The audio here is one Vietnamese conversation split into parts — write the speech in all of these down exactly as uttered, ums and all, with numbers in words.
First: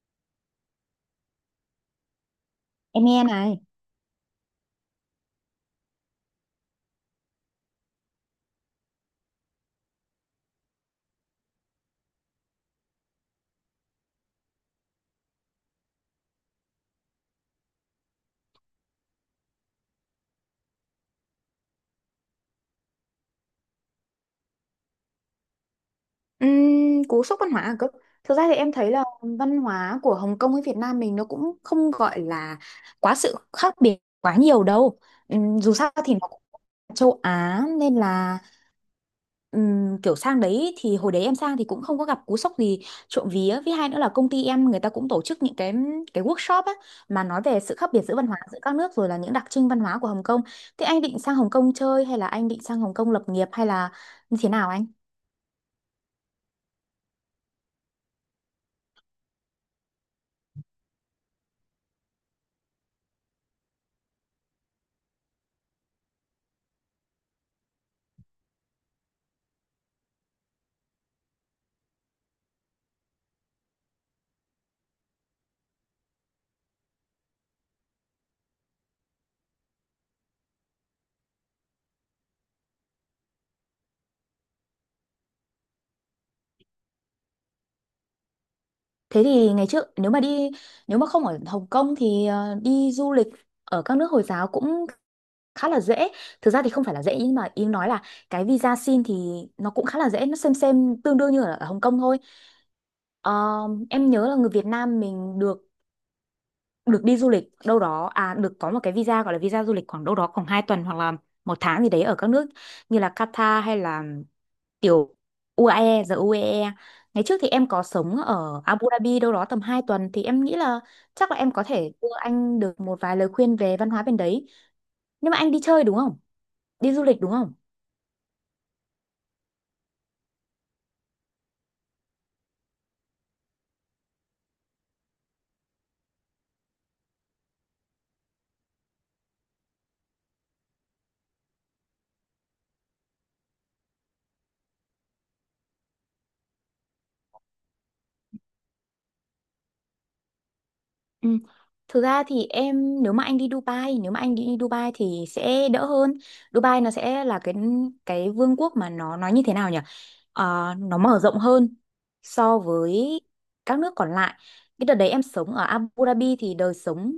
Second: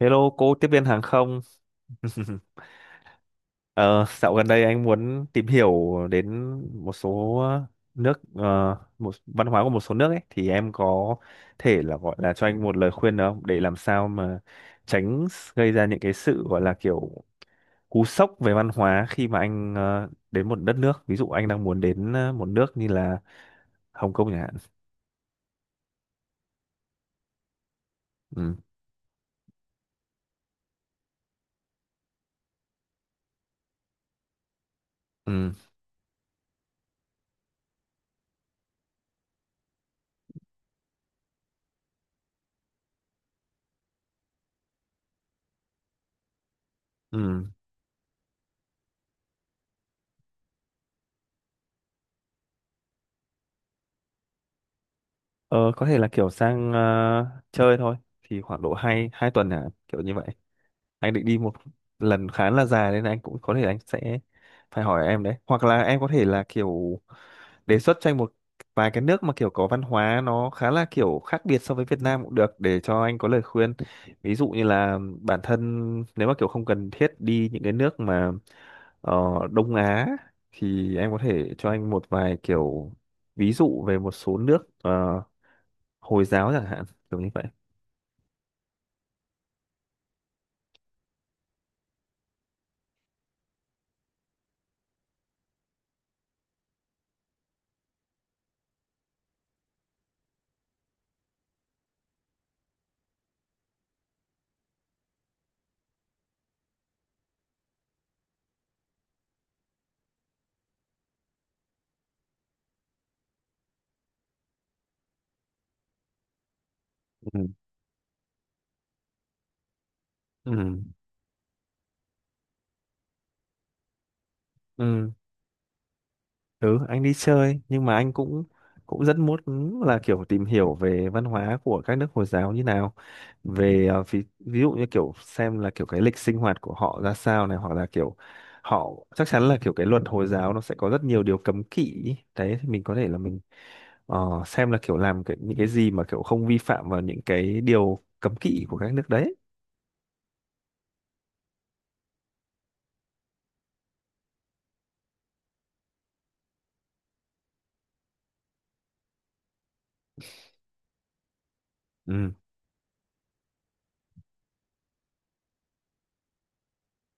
Hello cô tiếp viên hàng không. Em nghe này. Ờ, Dạo gần đây anh muốn tìm hiểu đến một số nước ờ, một văn hóa của một số nước ấy, thì em có thể là gọi là cho anh một lời khuyên được không, để làm sao mà tránh gây ra những cái sự gọi là kiểu cú sốc về văn hóa khi mà anh ờ, đến một đất nước, ví dụ anh đang muốn đến ờ, một nước như là Hồng Kông chẳng hạn. Ừm, cú sốc văn hóa à cơ? Thực ra thì Ừ. em thấy là văn hóa của Hồng Kông với Việt Nam mình nó cũng không gọi là quá sự khác biệt quá nhiều đâu. Ừ. Ừm, dù sao thì nó cũng là châu Á nên là ừm, kiểu sang đấy thì hồi đấy em sang thì cũng không có gặp cú sốc gì. Trộm vía, với hai nữa là công ty em người ta cũng tổ chức những cái cái workshop á, mà nói Ừ. về sự khác biệt giữa văn hóa giữa các nước rồi là những đặc trưng văn hóa của Hồng Kông. Thế anh định sang Hồng Kông chơi hay là anh định sang Hồng Kông lập nghiệp hay là như thế nào anh? Ờ, có thể là kiểu sang ờ, chơi thôi, thì khoảng độ hai hai tuần, hả, kiểu như vậy. Anh định đi một lần khá là dài, nên anh cũng có thể anh sẽ phải hỏi em đấy, hoặc là em có thể là kiểu đề xuất cho anh một vài cái nước mà kiểu có văn hóa nó khá là kiểu khác biệt so với Việt Nam cũng được, để cho anh có lời khuyên. Ví dụ như là bản thân nếu mà kiểu không cần thiết đi những cái nước mà ờ, Đông Á, thì em có thể cho anh một vài kiểu ví dụ về một số nước ờ, Hồi giáo chẳng hạn, kiểu như vậy. Thế thì ngày trước nếu mà đi, nếu mà không ở Hồng Kông thì ờ, đi du lịch ở các nước Hồi giáo cũng khá là dễ. Thực ra thì không phải là dễ nhưng mà ý nói là cái visa xin thì nó cũng khá là dễ, nó xem xem tương đương như ở ở Hồng Kông thôi. Ờ, em nhớ là người Việt Nam mình được được đi du lịch đâu đó à, được có một cái visa gọi là visa du lịch khoảng đâu đó khoảng hai tuần hoặc là một tháng gì đấy ở các nước như là Qatar hay là tiểu u a e, giờ u a e ngày trước Ừ. thì em có sống ở Abu Dhabi đâu đó tầm hai tuần thì em Ừ. nghĩ là chắc là em có thể đưa anh được một vài lời khuyên về văn hóa bên đấy. Ừ. Nhưng mà anh đi chơi đúng không, Ừ. đi Anh du đi lịch đúng không? chơi, nhưng mà anh cũng cũng rất muốn là kiểu tìm hiểu về văn hóa của các nước Hồi giáo như nào, về ờ, ví, ví dụ như kiểu xem là kiểu cái lịch sinh hoạt của họ ra sao này, hoặc là kiểu họ chắc chắn là kiểu cái luật Hồi giáo nó sẽ có rất nhiều điều cấm kỵ ý. Đấy thì mình có thể là mình ờ, xem là kiểu làm cái, những cái gì mà kiểu không vi phạm vào những cái điều cấm kỵ của các nước đấy. Ừ. Thực ra thì em, nếu mà anh đi Dubai, nếu mà anh đi Dubai thì sẽ đỡ hơn. Dubai nó sẽ là cái cái vương quốc mà nó nói như thế nào nhỉ? Ờ, nó mở rộng hơn Ừ. so với các nước còn lại. Cái đợt đấy em sống ở Abu Dhabi thì đời sống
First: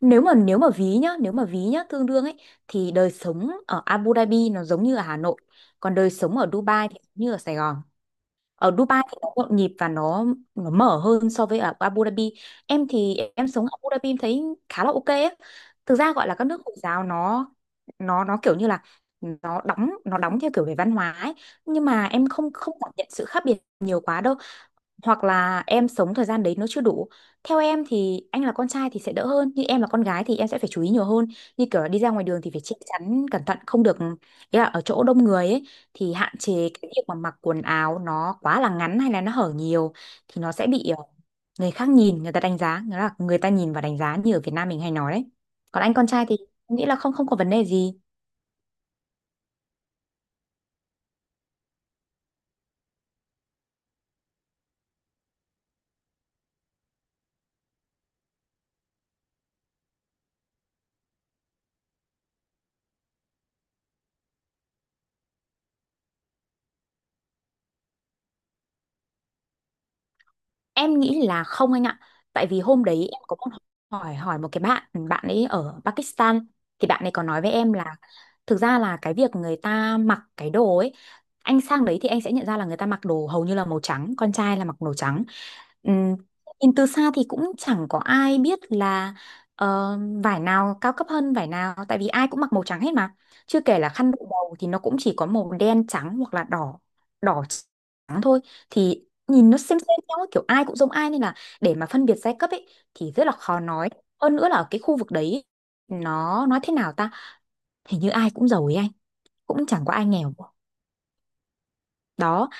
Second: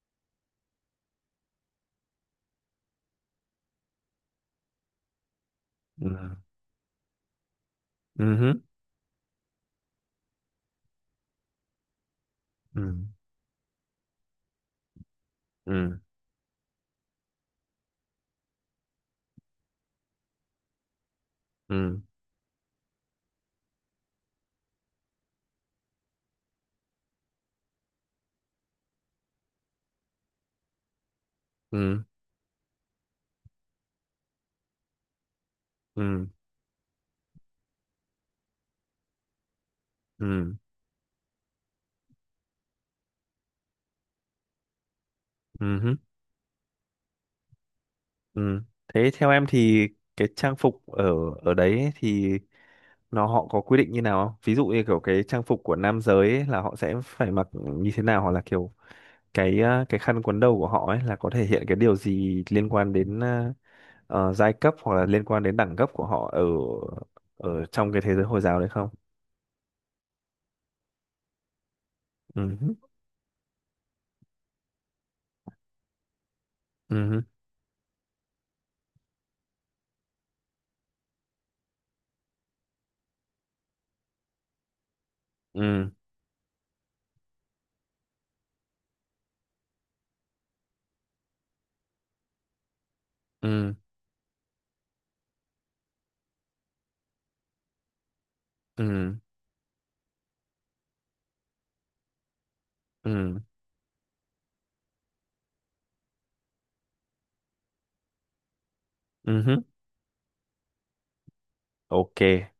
nếu mà nếu mà ví nhá, nếu mà ví nhá tương đương ấy, thì đời sống ở Abu Dhabi nó giống như ở Hà Nội, còn Ừ. đời sống ở Dubai thì giống như ở Sài Gòn. Ừ. Ở Dubai thì nó nhộn nhịp và nó nó mở hơn so với ở Abu Dhabi. Em Ừ. thì em sống ở Abu Dhabi em thấy khá là ok á. Thực Ừ. ra gọi là các nước Hồi giáo nó nó nó kiểu như là nó đóng, nó đóng theo kiểu về văn hóa ấy, nhưng Ừ. mà em không không cảm nhận sự khác biệt nhiều quá đâu, hoặc là em sống thời gian đấy nó chưa đủ. Theo em thì anh là con trai thì sẽ đỡ hơn, nhưng em là con gái thì em sẽ phải chú ý nhiều hơn. Như kiểu là đi Ừ. ra ngoài đường thì phải che chắn cẩn thận, không được, ý là ở chỗ đông người ấy, thì Ừ. hạn chế cái việc mà mặc quần áo nó quá là ngắn hay là nó hở nhiều, thì nó Ừ. sẽ bị ờ, người khác nhìn, người ta đánh giá, nghĩa là người ta nhìn và đánh giá như ở Việt Nam mình hay nói đấy. Ừ Còn hứ. anh con trai thì em nghĩ là không không có vấn đề gì. Ừ. Thế theo em thì cái trang phục ở ở đấy ấy, thì nó họ có quy định như nào không? Ví dụ như kiểu cái trang phục của nam giới ấy là họ sẽ phải mặc như thế nào, hoặc là kiểu cái ờ, cái khăn quấn đầu của họ ấy là có thể hiện cái điều gì liên quan đến ờ, ờ, giai cấp hoặc là liên quan đến đẳng cấp của họ ở ở trong cái thế giới Hồi giáo đấy không? Em nghĩ là không anh ạ. Tại Ừ vì hứ. hôm đấy em có một hỏi hỏi một cái bạn, bạn ấy ở Pakistan, thì Ừ bạn ấy hứ. có nói với em là thực ra là cái việc người ta mặc cái đồ ấy, anh sang đấy thì anh sẽ nhận ra là người ta mặc đồ hầu như là màu trắng, con trai là mặc màu trắng. Ừ. Ừm, Nhìn từ xa thì cũng chẳng có ai biết là ờ, vải nào cao cấp hơn vải nào, tại vì ai cũng mặc màu trắng hết mà. Chưa Ừ. kể là khăn đội đầu thì nó cũng chỉ có màu đen trắng hoặc là đỏ đỏ trắng thôi, Ừ. thì nhìn nó xem xem nhau ấy, kiểu ai cũng giống ai nên là để mà phân biệt giai cấp ấy thì rất là Ừ. khó nói. Hơn nữa là ở cái khu vực đấy ấy, nó nói thế nào ta, hình như ai cũng giàu ấy anh, Ừ hứ. cũng chẳng có ai nghèo OK. đó.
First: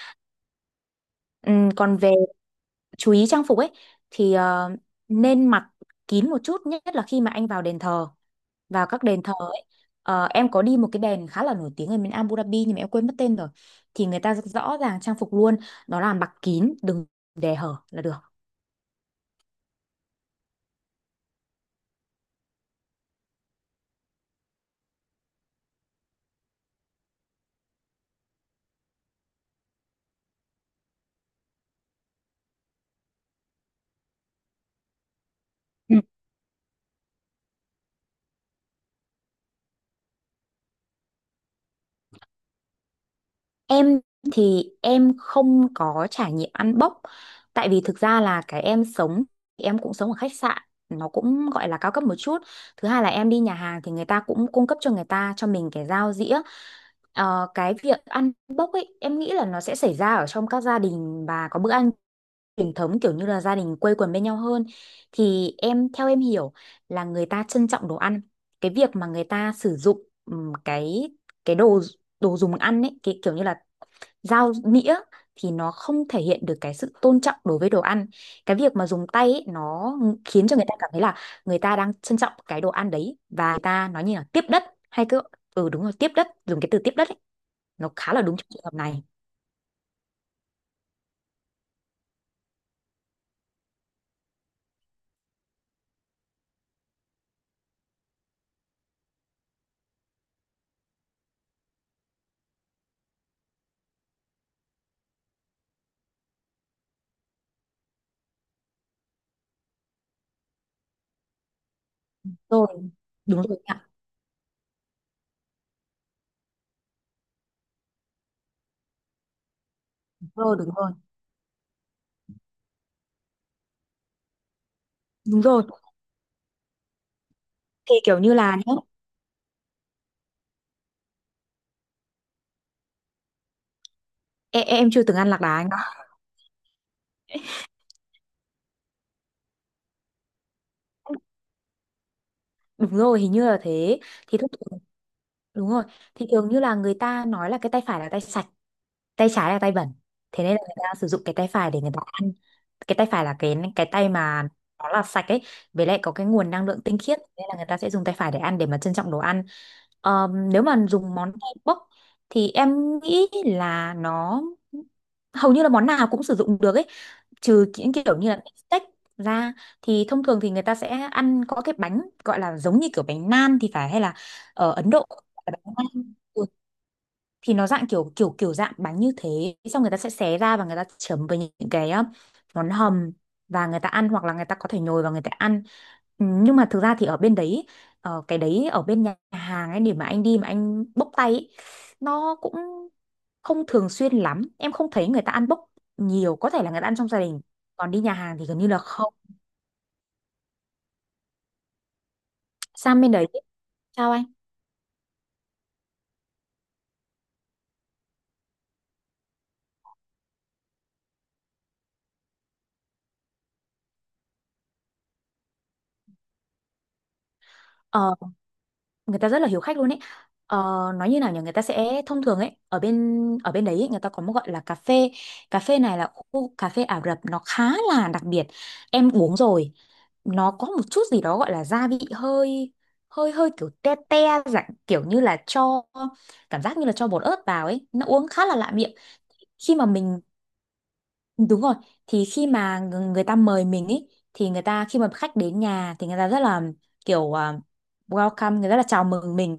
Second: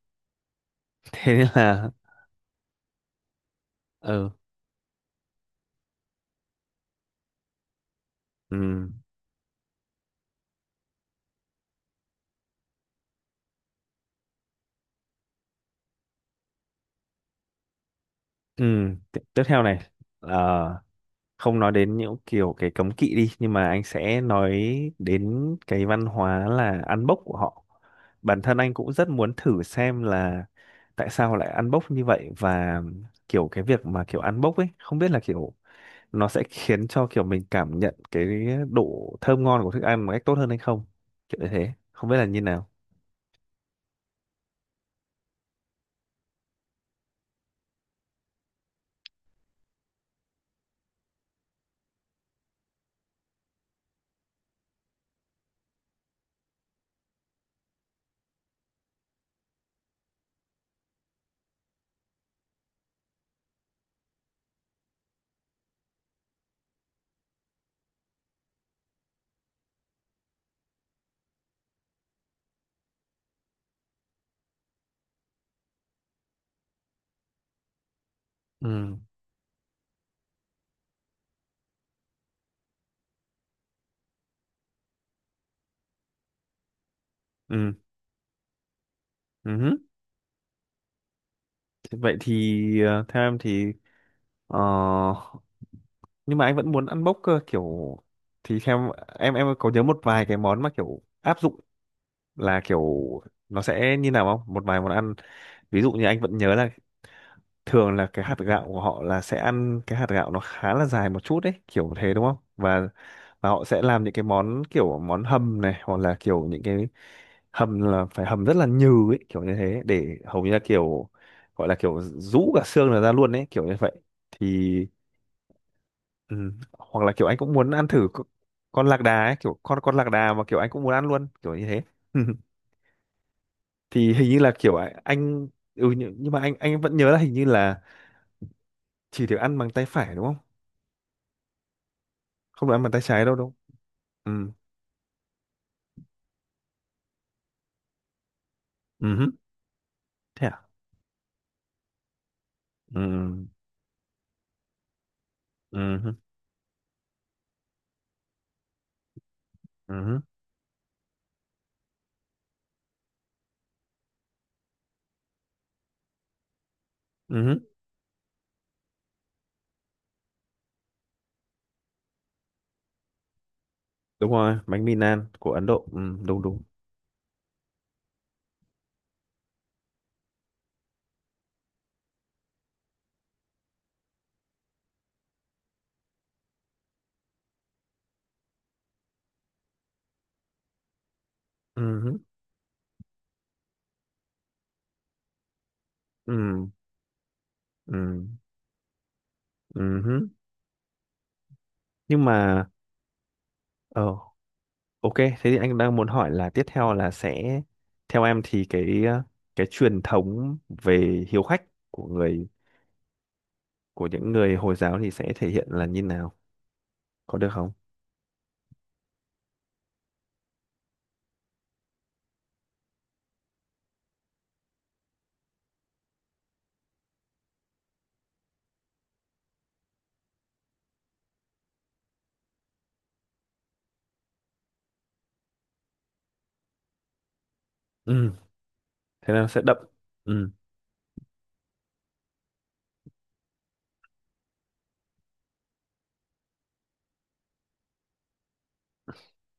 Thế nên Ừm, là. Còn về chú ý trang phục ấy Ừ. thì ờ, nên mặc kín một chút, nhất là khi mà anh vào đền thờ Ừ. vào các đền thờ ấy. Ờ, em có đi một cái đền khá là nổi tiếng ở bên Abu Dhabi nhưng mà em quên mất tên rồi, thì người ta rõ ràng trang phục luôn, đó là mặc kín, đừng để hở là được. Ừ, t- tiếp theo này, ờ, không nói đến những kiểu cái cấm kỵ đi, nhưng mà anh sẽ nói đến cái văn hóa là ăn bốc của họ. Bản thân anh cũng rất muốn thử xem là tại sao lại ăn bốc như vậy, và kiểu cái việc mà kiểu ăn bốc ấy không biết là kiểu nó sẽ khiến cho kiểu mình cảm nhận cái độ thơm ngon của thức ăn một cách tốt hơn hay không. Kiểu như thế, không biết là như nào. Em thì em không có trải nghiệm ăn bốc, tại vì thực ra là cái em sống thì em cũng sống ở khách sạn nó cũng gọi là cao cấp một chút, thứ hai là em đi nhà hàng thì người ta cũng cung cấp cho người ta cho mình cái dao dĩa. Ờ, cái việc ăn bốc ấy em nghĩ là nó sẽ xảy ra ở trong các gia đình và có bữa ăn truyền thống kiểu như là gia đình quây quần bên nhau hơn, thì em theo em hiểu là người ta trân trọng đồ ăn. Cái việc mà người ta sử dụng ừm, cái cái đồ đồ dùng ăn ấy, cái kiểu như là dao nĩa, thì nó không thể hiện được cái sự tôn trọng đối với đồ ăn. Cái việc mà Ừ. dùng tay ấy, nó khiến cho người ta cảm thấy là người ta đang trân trọng cái đồ ăn đấy, và người ta nói như là tiếp đất, hay cứ, ừ đúng rồi, tiếp đất, dùng cái từ tiếp đất ấy, Ừ. nó khá là đúng trong trường hợp này. Ừ. Thế Vậy thì ờ, theo em thì. Ờ, nhưng mà anh vẫn muốn ăn bốc cơ kiểu, thì theo em, em có nhớ một vài cái món mà kiểu áp dụng là kiểu nó sẽ như nào không? Một vài món ăn, ví dụ như anh vẫn nhớ là thường là cái hạt gạo của họ là sẽ ăn cái hạt gạo nó khá là dài một chút đấy, kiểu thế đúng không? Rồi, Và đúng và rồi họ sẽ ạ. làm những cái món kiểu món hầm này, hoặc là kiểu những cái hầm là phải hầm rất là nhừ ấy kiểu như thế, để Đúng hầu như rồi, là đúng rồi. kiểu gọi là kiểu rũ cả xương là ra luôn ấy, kiểu như vậy thì. Đúng rồi. Ừ. Hoặc là kiểu anh cũng muốn ăn Thì thử kiểu c- như là nhá, con lạc đà ấy, kiểu con con lạc đà mà kiểu anh cũng muốn ăn luôn, kiểu như thế. Thì hình như là em, kiểu em ạ, chưa từng ăn lạc anh. đà anh ạ. Ừ, nhưng nhưng mà anh anh vẫn nhớ là hình như là chỉ được ăn bằng tay phải đúng không? Không được ăn Đúng bằng tay rồi, trái hình đâu như đúng là thế. Thì không? thông Ừ. thường- Đúng rồi. Thì thường như là người ta nói là cái tay phải là tay sạch, Ừ hứ. tay trái là tay bẩn, thế Thế nên là à. người ta sử dụng cái tay phải để người ta ăn. Cái tay phải là Ừ. cái cái tay mà nó là sạch ấy, Ừ với lại hứ. có cái nguồn năng lượng tinh khiết nên là người ta sẽ dùng tay phải để ăn, để mà trân trọng đồ ăn. Ừ hứ. Ờm, nếu mà dùng món tay bốc thì em nghĩ là nó hầu như là món nào cũng sử dụng được ấy, Ừ hứ. trừ những kiểu như là steak ra, thì thông thường thì người ta sẽ ăn có cái bánh gọi là giống như kiểu bánh nan thì phải, hay là Đúng rồi, ở bánh Ấn mì Độ nan gọi của là Ấn bánh Độ. Ừ, nan. đúng Ừ, đúng. thì nó dạng kiểu kiểu kiểu dạng bánh như thế, xong người ta sẽ xé ra và người ta chấm với những cái uh, món hầm và người ta ăn, hoặc là người ta có thể nhồi vào người ta ăn. Ừ, nhưng mà thực ra thì ở bên đấy ờ, cái đấy ở bên nhà hàng ấy, để mà anh đi mà anh bốc tay ấy, Ừ hứ. nó cũng không thường xuyên lắm, em không thấy người ta ăn bốc nhiều, có thể Ừ. là người ta ăn trong gia đình, còn đi nhà Ừ. hàng thì gần như là không. Ừ hứ. Nhưng mà. Sang bên đấy sao Ờ. anh? OK, thế thì anh đang muốn hỏi là tiếp theo là sẽ, theo em thì cái ờ, cái truyền thống về hiếu khách của người của những người Hồi giáo thì sẽ thể hiện là như nào? Có được không? Ờ, Người ta rất là hiếu khách luôn ấy, ờ, nói như nào nhỉ, người ta sẽ thông thường ấy, ở bên ở bên đấy ấy, người ta có một gọi là cà phê. Cà phê này là khu cà phê Ả Rập, nó khá là đặc biệt, em uống rồi, nó có một chút gì đó gọi là gia vị hơi hơi hơi kiểu te te, dạng kiểu như là cho cảm giác như là cho bột ớt vào ấy, nó uống Ừ, khá là lạ miệng. thế là sẽ Khi đậm. mà mình Ừ. Đúng rồi, thì khi mà ng- người ta mời mình ý, thì người ta khi mà khách đến nhà thì người ta rất là kiểu à, welcome, người rất là chào mừng mình,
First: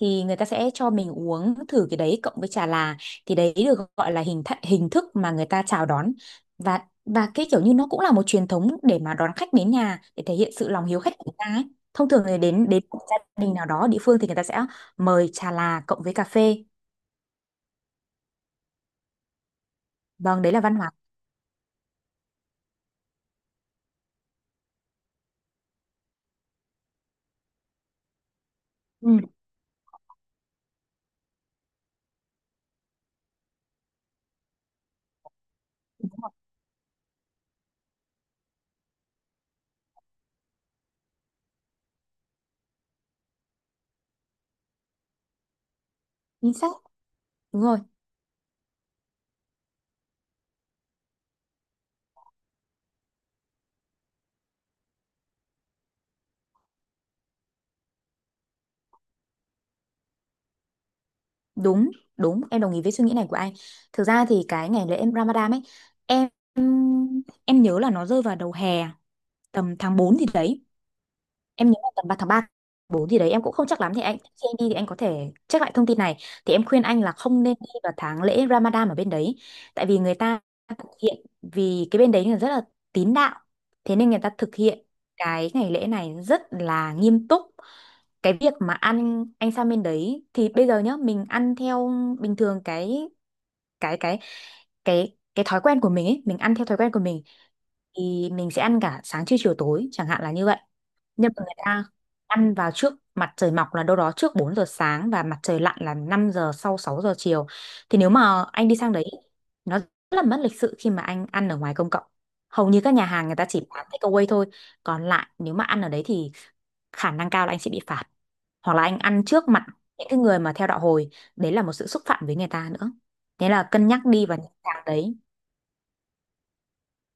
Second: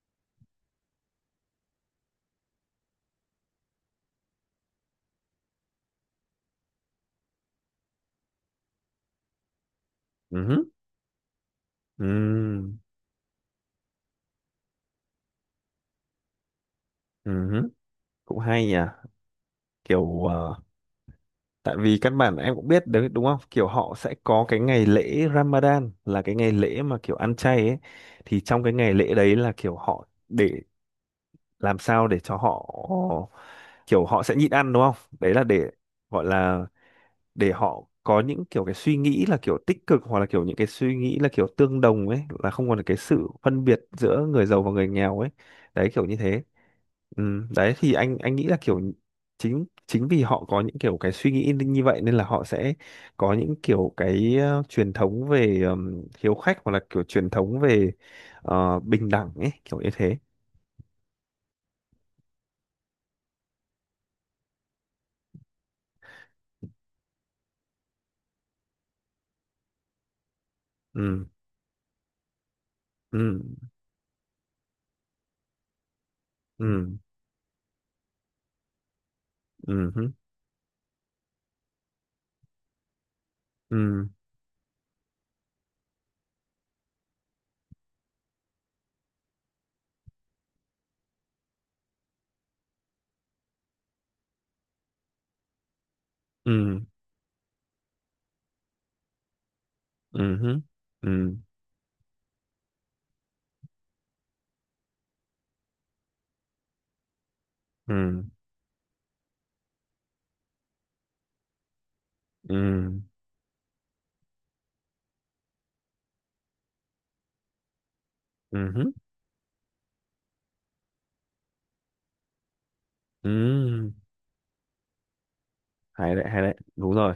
thì người ta sẽ cho mình uống thử cái đấy cộng với trà là, thì đấy được gọi là hình th hình thức mà người ta chào đón, và và cái kiểu như nó cũng là một truyền thống để mà đón khách đến nhà, để thể Ừ hiện hứ. sự lòng hiếu khách của người ta ấy. Thông thường thì đến Ừ. đến một gia đình nào đó ở địa phương thì người ta sẽ mời trà là cộng với cà phê. Ừ hứ. Cũng hay nhỉ. Kiểu Vâng, đấy ờ, là văn hóa. tại vì căn bản em cũng biết đấy đúng không? Kiểu họ sẽ có cái ngày lễ Ramadan là cái ngày lễ mà kiểu ăn chay ấy, thì trong cái ngày Ừ, lễ đấy là kiểu họ để làm sao để cho họ, kiểu họ sẽ nhịn ăn đúng không, đấy là để gọi là để họ có những kiểu cái suy nghĩ là kiểu tích cực, hoặc là kiểu những cái suy nghĩ là kiểu tương đồng ấy, là không còn cái sự phân biệt giữa người giàu và người nghèo ấy, đấy kiểu như thế. chính xác. Ừ. Đúng Đấy rồi. thì anh anh nghĩ là kiểu chính chính vì họ có những kiểu cái suy nghĩ như vậy, nên là họ sẽ có những kiểu cái ờ, truyền thống về ừm, hiếu khách, hoặc là kiểu truyền thống về ờ, bình đẳng ấy, kiểu như thế. Đúng, đúng, em đồng ý với suy nghĩ này của anh. Thực ra thì cái ngày lễ em Ramadan ấy, em em nhớ là nó rơi vào đầu hè, tầm tháng bốn thì đấy. Ừ. Em nhớ là tầm ba tháng ba bốn thì Ừ. đấy, em cũng không chắc lắm, thì anh khi anh đi thì anh có thể check lại thông tin này. Thì em khuyên Ừ. anh là không nên đi vào tháng lễ Ramadan ở bên đấy, tại vì Ừ. người ta thực hiện, vì cái bên đấy là rất là tín đạo. Thế Ừ. nên người ta thực hiện cái ngày lễ này rất là nghiêm túc. Cái việc mà ăn, anh sang bên đấy thì bây giờ nhá, mình ăn theo bình thường cái cái cái cái cái thói quen của mình ấy, mình ăn theo thói Ừ. quen của mình, thì mình sẽ ăn cả sáng trưa chiều tối chẳng hạn là Ừ như vậy. hứ. Ừ. Nhưng mà người ta ăn vào trước mặt trời mọc là đâu đó trước bốn giờ sáng, và mặt trời lặn là năm giờ, sau sáu giờ chiều, thì nếu Ừ. mà anh đi sang đấy, nó rất là mất lịch sự khi mà anh ăn ở ngoài công cộng, hầu như Ừ. các nhà hàng người ta chỉ bán takeaway thôi, còn lại nếu mà ăn ở đấy thì khả năng cao là anh sẽ bị phạt, Ừ hoặc là hứ. anh ăn trước mặt những cái người mà theo đạo hồi, đấy là một sự xúc phạm với người ta nữa, thế là cân Ừ. nhắc đi vào những tháng đấy. Hay đấy, hay đấy, đúng rồi.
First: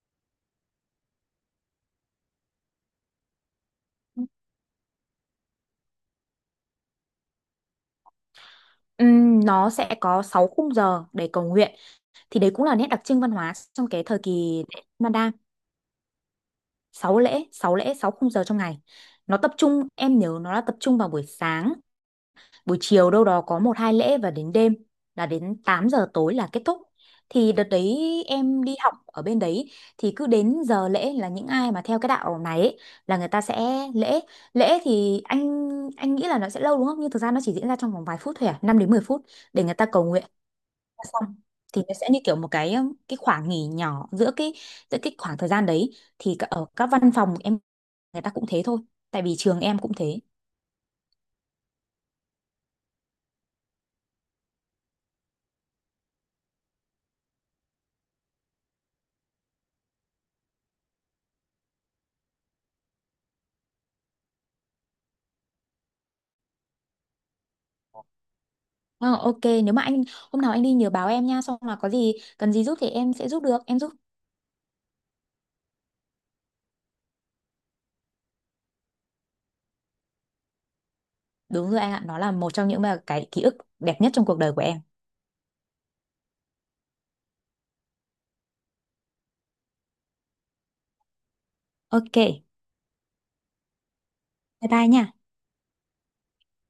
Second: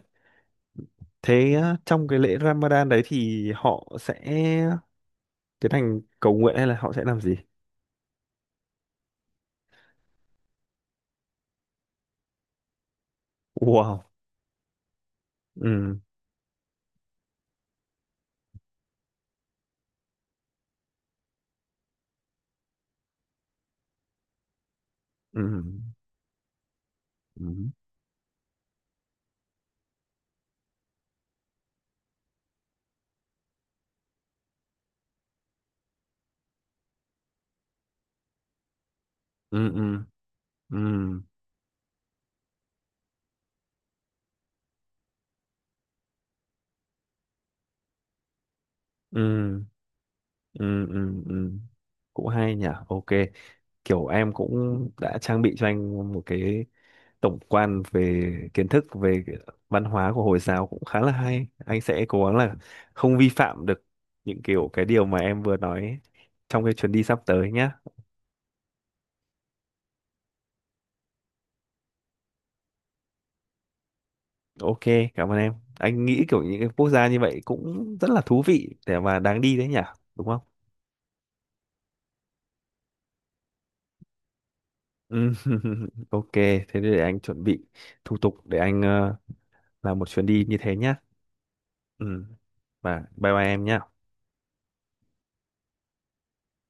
Thế á, trong cái lễ Ramadan đấy thì họ sẽ tiến hành cầu nguyện, hay là họ sẽ làm gì? Ừm, nó sẽ có sáu khung giờ để cầu nguyện, thì đấy cũng là nét đặc trưng văn hóa trong cái Wow. thời kỳ lễ Manda. Ừ. sáu lễ Sáu lễ, sáu khung giờ trong ngày, nó tập trung, em nhớ nó là tập trung vào buổi sáng, buổi chiều đâu đó có một hai lễ, và đến đêm là Ừ. đến tám giờ tối là kết thúc. Ừ. Thì đợt đấy em đi học ở bên đấy thì cứ đến giờ lễ là những ai mà theo cái đạo này ấy, là người ta sẽ lễ lễ thì anh anh nghĩ là nó sẽ lâu đúng không, nhưng thực ra nó chỉ diễn ra trong vòng vài phút thôi à, năm đến mười phút Ừ. để người Ừ. ta cầu nguyện Ừ. xong, thì nó sẽ như kiểu một cái um, cái khoảng nghỉ nhỏ giữa cái giữa cái khoảng thời gian đấy, thì cả- ở các văn phòng em người ta cũng thế thôi, tại vì trường Ừ. em cũng thế. Ừ. Ừ. Ừ. Cũng hay nhỉ. OK, kiểu em cũng đã trang bị cho anh một cái tổng quan về kiến thức về cái văn hóa của Hồi giáo, cũng khá là hay. Anh sẽ cố gắng là không vi phạm được những kiểu cái điều mà em vừa nói ấy, trong cái chuyến đi sắp tới nhá. Ờ, ok, nếu mà anh hôm nào anh đi nhớ báo em nha, xong là có gì cần gì giúp thì em sẽ giúp được, em giúp. OK, cảm ơn em. Anh nghĩ kiểu những cái quốc gia như vậy cũng rất là thú vị để mà đáng đi đấy nhỉ, đúng không? Đúng rồi anh ạ, nó là một trong những mà cái ký ức đẹp nhất trong cuộc đời của em. Ừ. OK, thế để anh chuẩn bị thủ tục để anh ờ, làm một chuyến đi như thế nhá. Ừ. Ok, Và bye bye em nhá. bye bye nha.